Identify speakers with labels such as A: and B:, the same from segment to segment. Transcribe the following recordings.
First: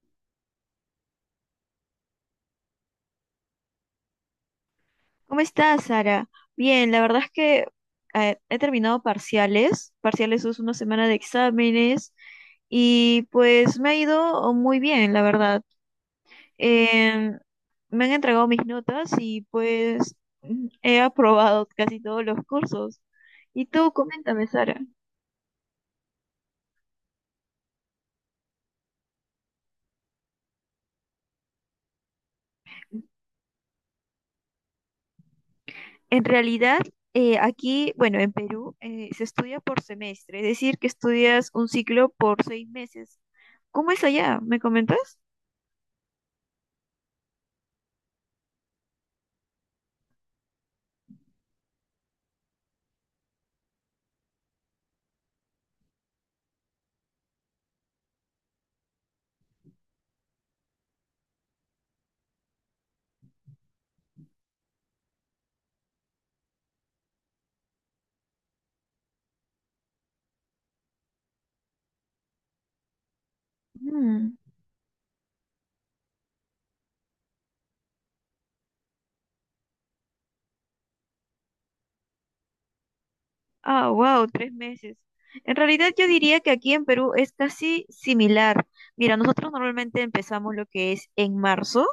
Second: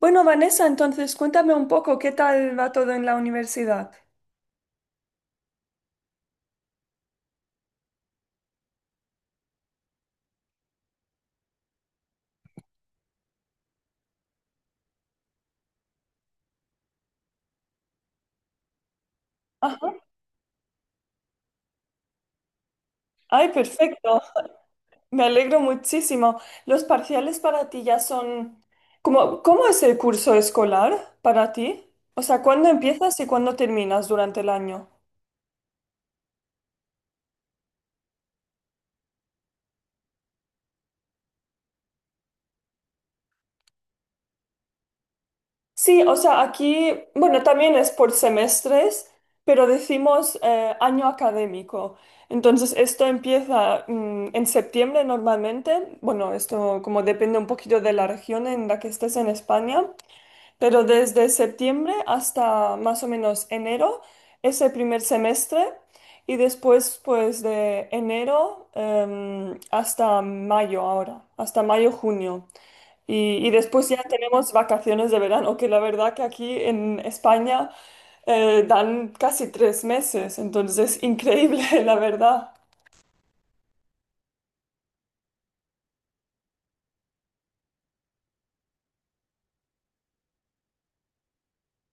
A: Bueno, Vanessa, entonces cuéntame un poco qué tal va todo en la universidad.
B: ¿Cómo estás, Sara? Bien, la verdad es que he terminado parciales. Parciales es una semana de exámenes y pues me ha ido muy bien, la verdad. Em, Me han entregado mis notas y
A: Ajá.
B: pues he aprobado casi todos los cursos.
A: Ay,
B: Y tú,
A: perfecto.
B: coméntame, Sara.
A: Me alegro muchísimo. ¿Los parciales para ti ya son... ¿Cómo es el curso escolar para ti? O sea, ¿cuándo empiezas y cuándo terminas durante el año?
B: En realidad, aquí, bueno, en Perú, se estudia por semestre, es decir, que estudias un ciclo por seis meses. ¿Cómo es allá? ¿Me comentas?
A: Sí, o sea, aquí, bueno, también es por semestres, pero decimos año académico. Entonces, esto empieza en septiembre normalmente. Bueno, esto como depende un poquito de la región en la que estés en España. Pero desde septiembre hasta más o menos enero es el primer semestre y después pues de enero hasta mayo ahora, hasta mayo, junio. Y después ya
B: Mm.
A: tenemos vacaciones de verano, que la verdad que aquí en España dan casi tres meses, entonces es increíble, la verdad.
B: Ah, wow, tres meses. En realidad yo diría que aquí en Perú es casi similar. Mira, nosotros normalmente empezamos lo que es en marzo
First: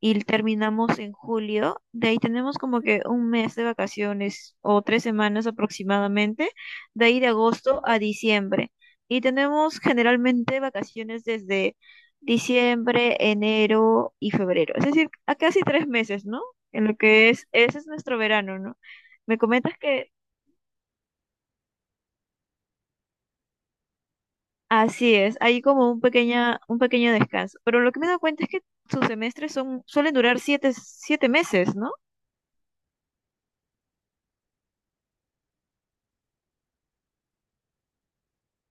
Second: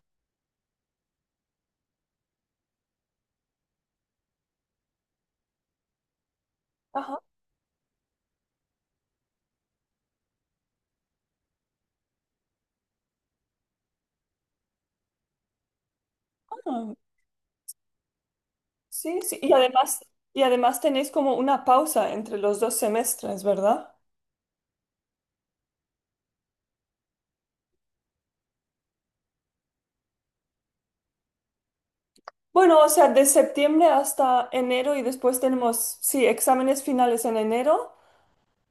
B: y terminamos en julio. De ahí tenemos como que un mes de vacaciones o tres semanas aproximadamente. De
A: Ajá,
B: ahí de agosto a diciembre. Y tenemos generalmente vacaciones desde diciembre, enero y febrero. Es decir, a casi tres meses, ¿no? En lo que es, ese es nuestro verano, ¿no?
A: sí,
B: Me
A: sí.
B: comentas que
A: Y además tenéis como una pausa entre los dos semestres, ¿verdad?
B: así es, hay como un pequeña, un pequeño descanso. Pero lo que me he dado cuenta es que sus semestres son, suelen durar siete, siete meses, ¿no?
A: Bueno, o sea, de septiembre hasta enero y después tenemos, sí, exámenes finales en enero.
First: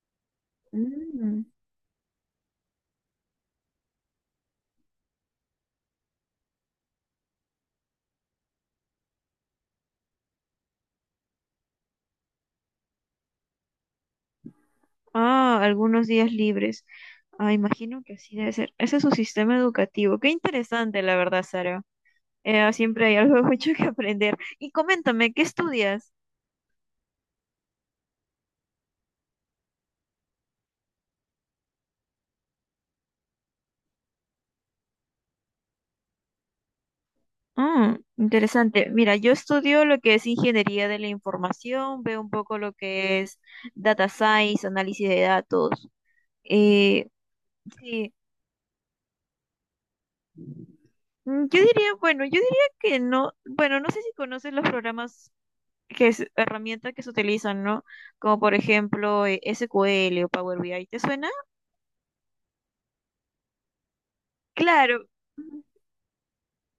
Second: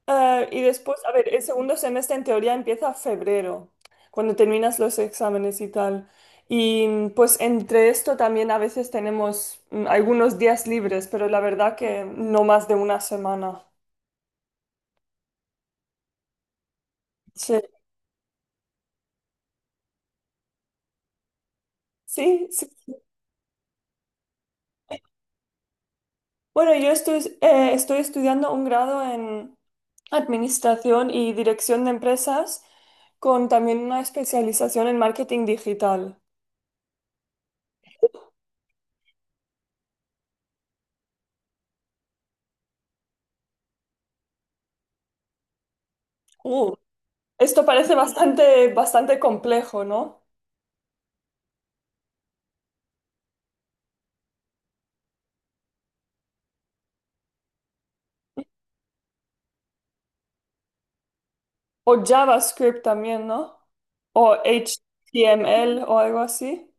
A: Y después, a ver, el
B: Mm.
A: segundo semestre en teoría empieza febrero, cuando terminas los exámenes y tal. Y pues entre esto también a veces tenemos algunos días libres, pero la verdad que no más de una semana.
B: Ah, algunos días libres. Ah,
A: Sí,
B: imagino que así debe ser. Ese es su sistema educativo. Qué interesante, la verdad, Sara.
A: sí, sí. Sí.
B: Siempre hay algo mucho que aprender. Y coméntame, ¿qué estudias?
A: Bueno, yo estoy, estoy estudiando un grado en administración y dirección de empresas, con también una especialización en marketing digital.
B: Ah, interesante. Mira, yo estudio lo que es ingeniería de la información, veo un poco lo que es data science, análisis de datos.
A: Uh,
B: Eh,
A: Esto parece
B: sí.
A: bastante complejo, ¿no?
B: Yo diría, bueno, yo diría que no, bueno, no sé si conoces los programas que es herramientas que se utilizan, ¿no? Como por ejemplo SQL o Power BI, ¿te suena?
A: ¿O JavaScript también? ¿No? ¿O
B: Claro,
A: HTML o algo así?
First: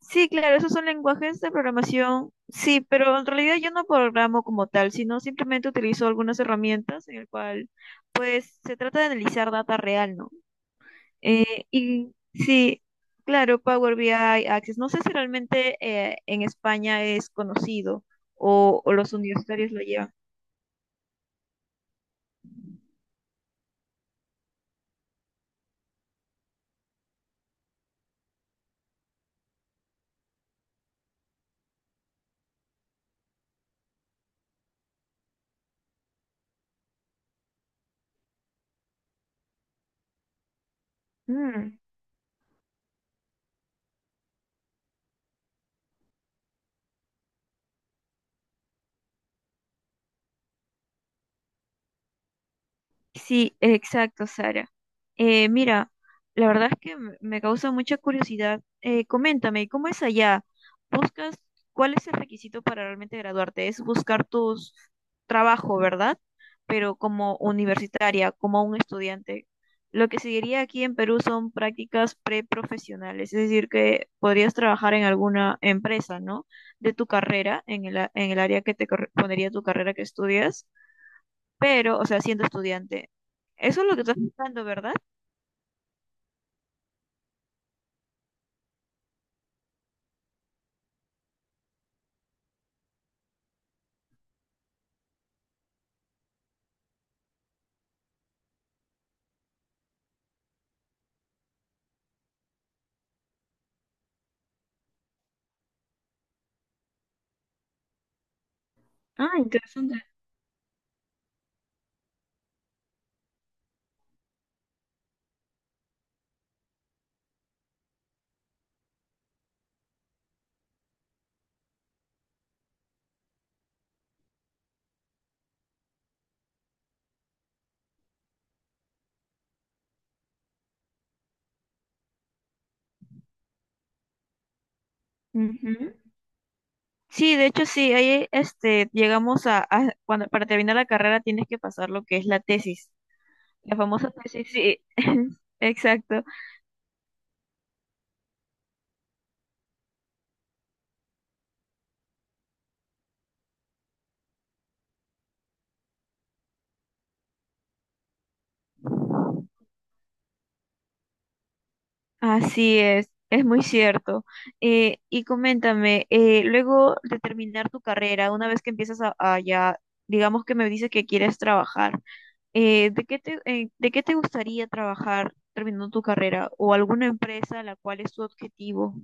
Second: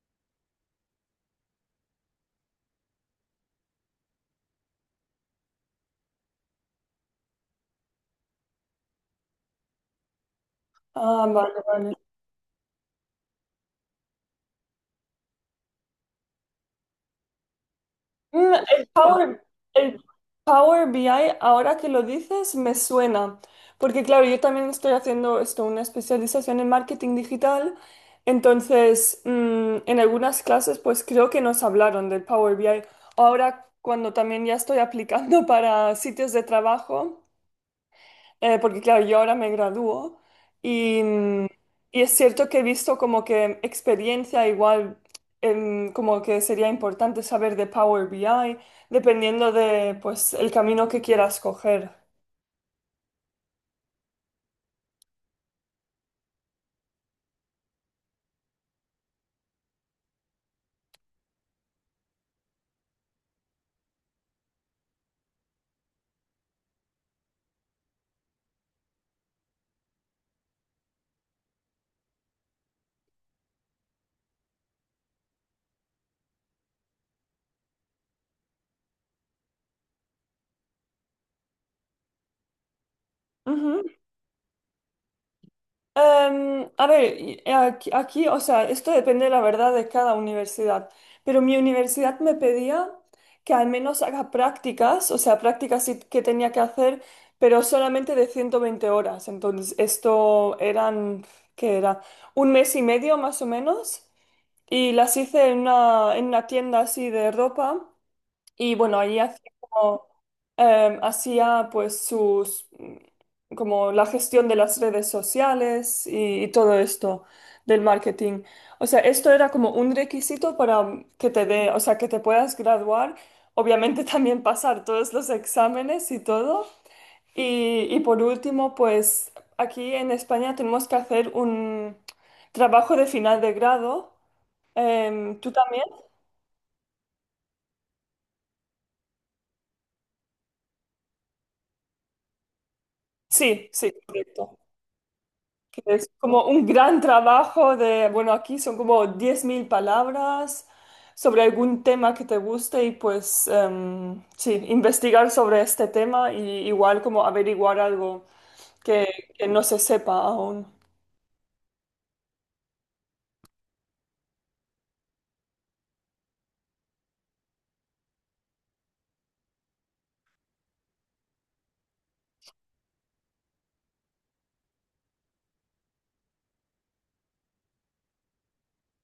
B: sí, claro, esos son lenguajes de programación, sí, pero en realidad yo no programo como tal, sino simplemente utilizo algunas herramientas en el cual, pues, se trata de analizar data real, ¿no?
A: Ah, vale, vale.
B: Y sí, claro, Power BI, Access. No sé si realmente en España es conocido
A: Mm, El
B: o los
A: Power,
B: universitarios lo
A: el
B: llevan.
A: Power BI, ahora que lo dices, me suena. Porque claro, yo también estoy haciendo esto, una especialización en marketing digital. Entonces, en algunas clases, pues creo que nos hablaron del Power BI. Ahora, cuando también ya estoy aplicando para sitios de trabajo. Porque claro, yo ahora me gradúo y,
B: Mm.
A: y es cierto que he visto como que experiencia igual, como que sería importante saber de Power BI, dependiendo de pues el camino que quieras coger.
B: Sí, exacto, Sara. Mira, la verdad es que me causa mucha curiosidad. Coméntame, ¿cómo es allá? ¿Buscas cuál es el requisito para realmente graduarte? Es buscar tu trabajo, ¿verdad? Pero como universitaria, como un estudiante. Lo que seguiría aquí en Perú son prácticas preprofesionales, es decir, que podrías trabajar en alguna empresa, ¿no? De tu carrera, en el, en el área que te correspondería tu carrera que estudias pero, o sea, siendo estudiante. Eso
A: Ujú.
B: es lo que estás buscando, ¿verdad?
A: A ver, aquí, o sea, esto depende, la verdad, de cada universidad, pero mi universidad me pedía que al menos haga prácticas, o sea, prácticas sí que tenía que hacer, pero solamente de 120 horas. Entonces, esto eran, ¿qué era? Un mes y medio más o menos, y las hice en una tienda así de ropa. Y bueno, allí
B: Ah,
A: hacía como,
B: interesante.
A: hacía pues sus, como la gestión de las redes sociales y todo esto del marketing. O sea, esto era como un requisito para que te dé, o sea, que te puedas graduar, obviamente también pasar todos los exámenes y todo. Y por último, pues aquí en España tenemos que hacer un trabajo de final de grado. Em, ¿tú también?
B: Ujú. Sí, de hecho sí, ahí este, llegamos a, cuando para terminar la carrera tienes que pasar lo que es la tesis,
A: Sí,
B: la
A: sí,
B: famosa tesis,
A: correcto.
B: sí,
A: Es
B: exacto,
A: como un gran trabajo de, bueno, aquí son como 10.000 palabras sobre algún tema que te guste y pues sí, investigar sobre este tema y igual como averiguar algo que, que no se sepa aún.
B: así es muy cierto. Y coméntame, luego de terminar tu carrera, una vez que empiezas a ya, digamos que me dices que quieres trabajar. De qué te gustaría trabajar terminando tu carrera o alguna empresa la cual es tu objetivo?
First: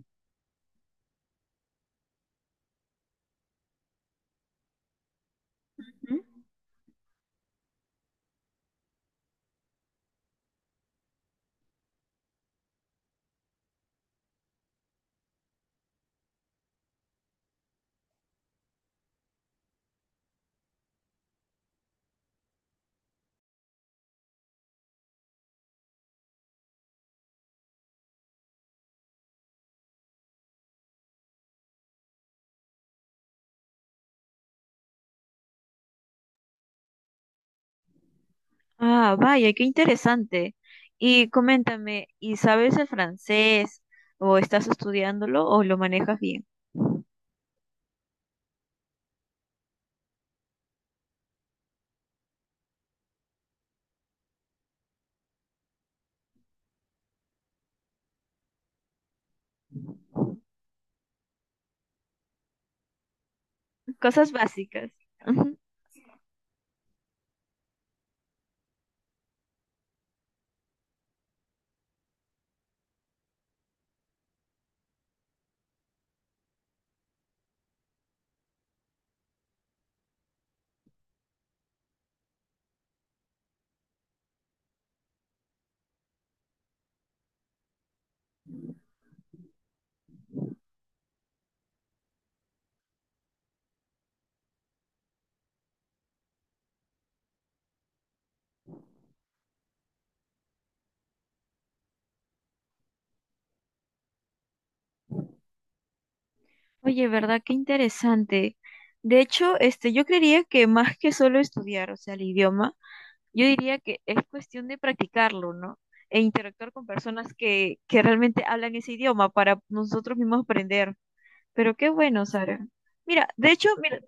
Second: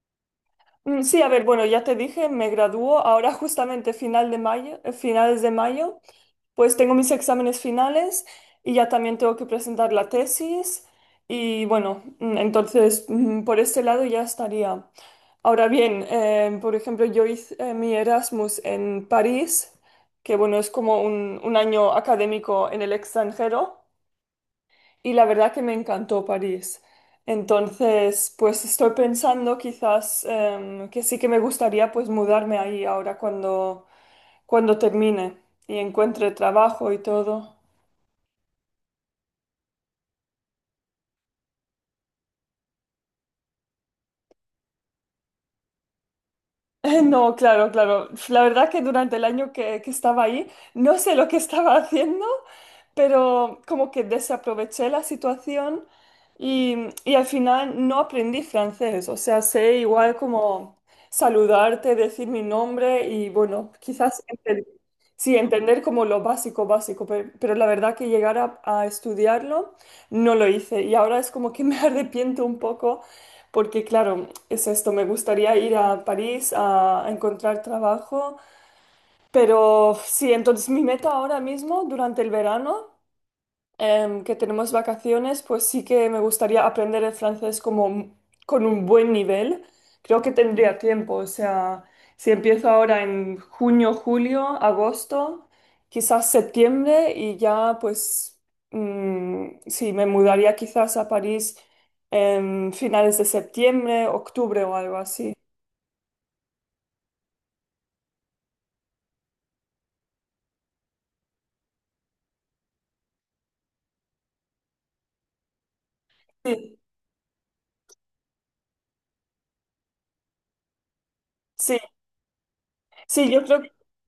A: Sí, a ver, bueno, ya te dije, me gradúo ahora justamente final de mayo, finales de mayo,
B: ¿Mm?
A: pues tengo mis exámenes finales y ya también tengo que presentar la tesis y bueno, entonces por este lado ya estaría. Ahora bien, por ejemplo, yo hice mi Erasmus en París, que bueno, es como un año académico en el extranjero y la verdad que me encantó París. Entonces, pues estoy pensando quizás que sí que me gustaría pues mudarme ahí ahora cuando, cuando termine y encuentre trabajo y todo.
B: Ah, vaya, qué interesante. Y coméntame, ¿y sabes el francés o estás estudiándolo o lo manejas bien?
A: No, claro, claro. La verdad que durante el año que estaba ahí, no sé lo que estaba haciendo, pero como que desaproveché la situación y, y al final no aprendí francés. O sea, sé igual como saludarte, decir mi nombre y bueno, quizás
B: Cosas
A: enten-
B: básicas.
A: sí,
B: Ujú.
A: entender como lo básico, básico, pe- pero, la verdad que llegar a estudiarlo no lo hice y ahora es como que me arrepiento un poco porque claro, es esto, me gustaría ir a París a encontrar trabajo, pero sí, entonces mi meta ahora mismo, durante el verano, que tenemos vacaciones, pues sí que me gustaría aprender el francés como un- con un buen nivel. Creo que tendría tiempo, o sea, si empiezo ahora en junio, julio, agosto, quizás septiembre y ya pues sí, me mudaría quizás a París en finales de septiembre, octubre o algo así.
B: Oye, ¿verdad? Qué interesante. De hecho, este, yo creería que más que solo estudiar, o sea, el idioma, yo diría que es cuestión de practicarlo, ¿no? E interactuar
A: Sí,
B: con personas que realmente hablan ese idioma para nosotros mismos aprender. Pero
A: sí,
B: qué bueno, Sara. Mira,
A: sí, yo
B: de
A: creo.
B: hecho, mira,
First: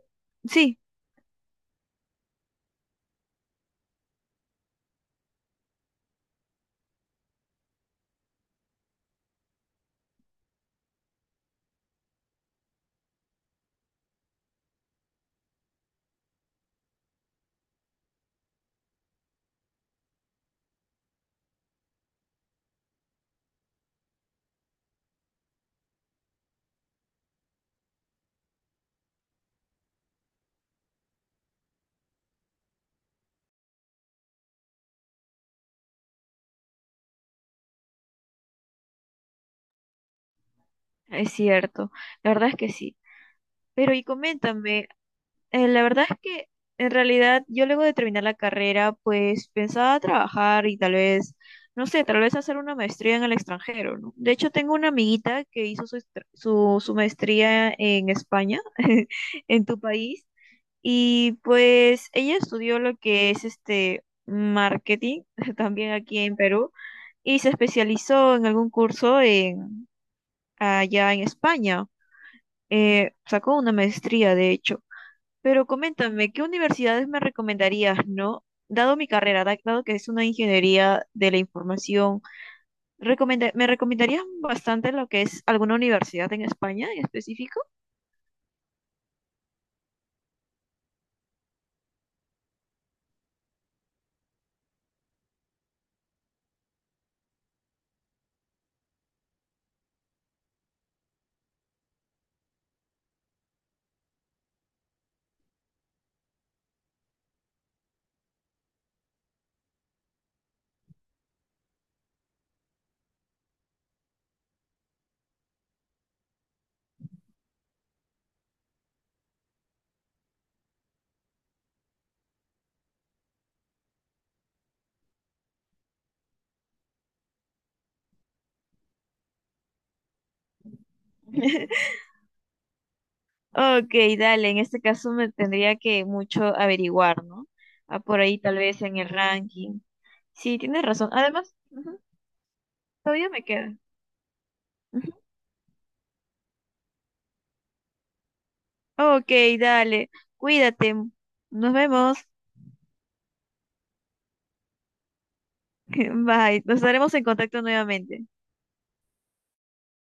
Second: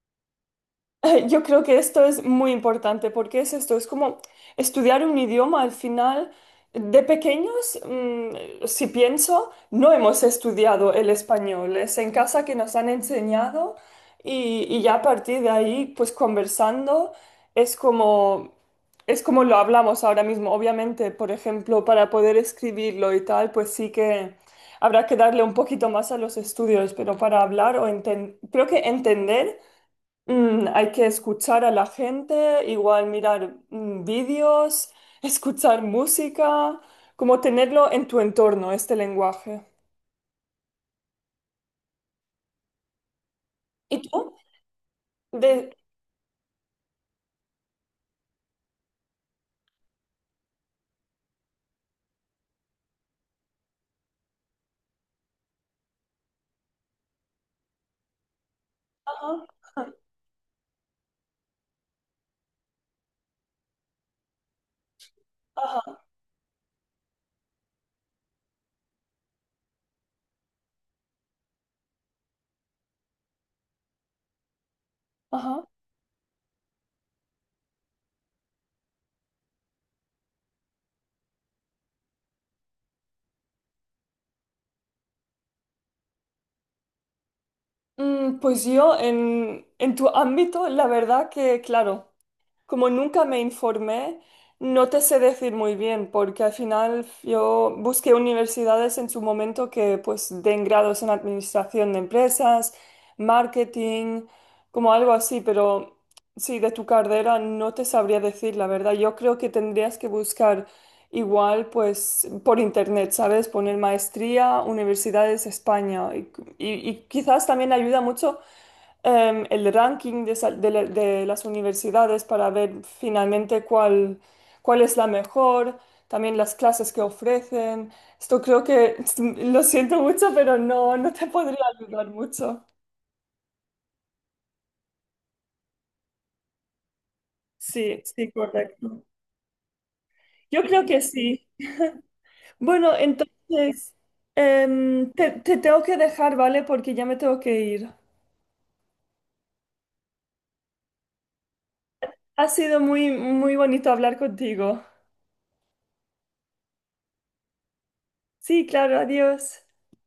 B: sí,
A: Yo creo que esto es muy importante porque es esto, es como estudiar un idioma al final. De pequeños, si pienso, no hemos estudiado el español, es en casa que nos han enseñado y ya a partir de ahí, pues conversando, es como, es como lo hablamos ahora mismo. Obviamente, por ejemplo, para poder escribirlo y tal, pues sí que habrá que darle un poquito más a los estudios, pero para hablar o enten- creo que entender. Hay que escuchar a la gente, igual mirar vídeos, escuchar música, como tenerlo en tu entorno, este lenguaje.
B: es cierto. La verdad es que sí. Pero
A: ¿Y
B: y
A: tú?
B: coméntame,
A: De...
B: la verdad es que en realidad yo luego de terminar la carrera, pues pensaba trabajar y tal vez, no sé, tal vez hacer una maestría en el extranjero, ¿no? De hecho, tengo una amiguita que hizo su, su, su maestría en España,
A: Ajá,
B: en tu país, y pues ella estudió lo que es este marketing, también
A: ajá,
B: aquí en Perú, y se especializó en algún curso en, allá en España. Sacó una maestría, de hecho. Pero
A: ajá.
B: coméntame, ¿qué universidades me recomendarías, no? Dado mi carrera, dado que es una ingeniería de la información, ¿me recomendarías bastante lo que es alguna universidad en España en específico?
A: Pues yo en tu ámbito, la verdad que, claro. Como nunca me informé, no te sé decir muy bien, porque al final yo busqué universidades en su momento que pues den grados en administración de empresas, marketing, como algo así, pero sí, de tu carrera no te sabría decir la verdad. Yo creo que tendrías que buscar igual pues por internet, ¿sabes? Poner maestría, universidades España y, y quizás también ayuda mucho el ranking de, sal- de la- de las universidades para ver finalmente cuál, cuál es la mejor, también las clases que ofrecen. Esto creo que, lo siento mucho, pero no, no te podría ayudar mucho.
B: Ok, dale, en este caso me tendría que mucho averiguar, ¿no?
A: Sí,
B: Ah, por
A: sí,
B: ahí tal vez en
A: correcto.
B: el ranking. Sí,
A: Yo
B: tienes
A: creo que
B: razón.
A: sí.
B: Además, ujú,
A: Bueno,
B: todavía me queda.
A: entonces,
B: Ujú.
A: te, te tengo que dejar, ¿vale? Porque ya me tengo que ir.
B: Ok, dale, cuídate. Nos vemos.
A: Ha sido muy, muy bonito hablar contigo.
B: Bye, nos estaremos en contacto nuevamente.
A: Sí, claro, adiós.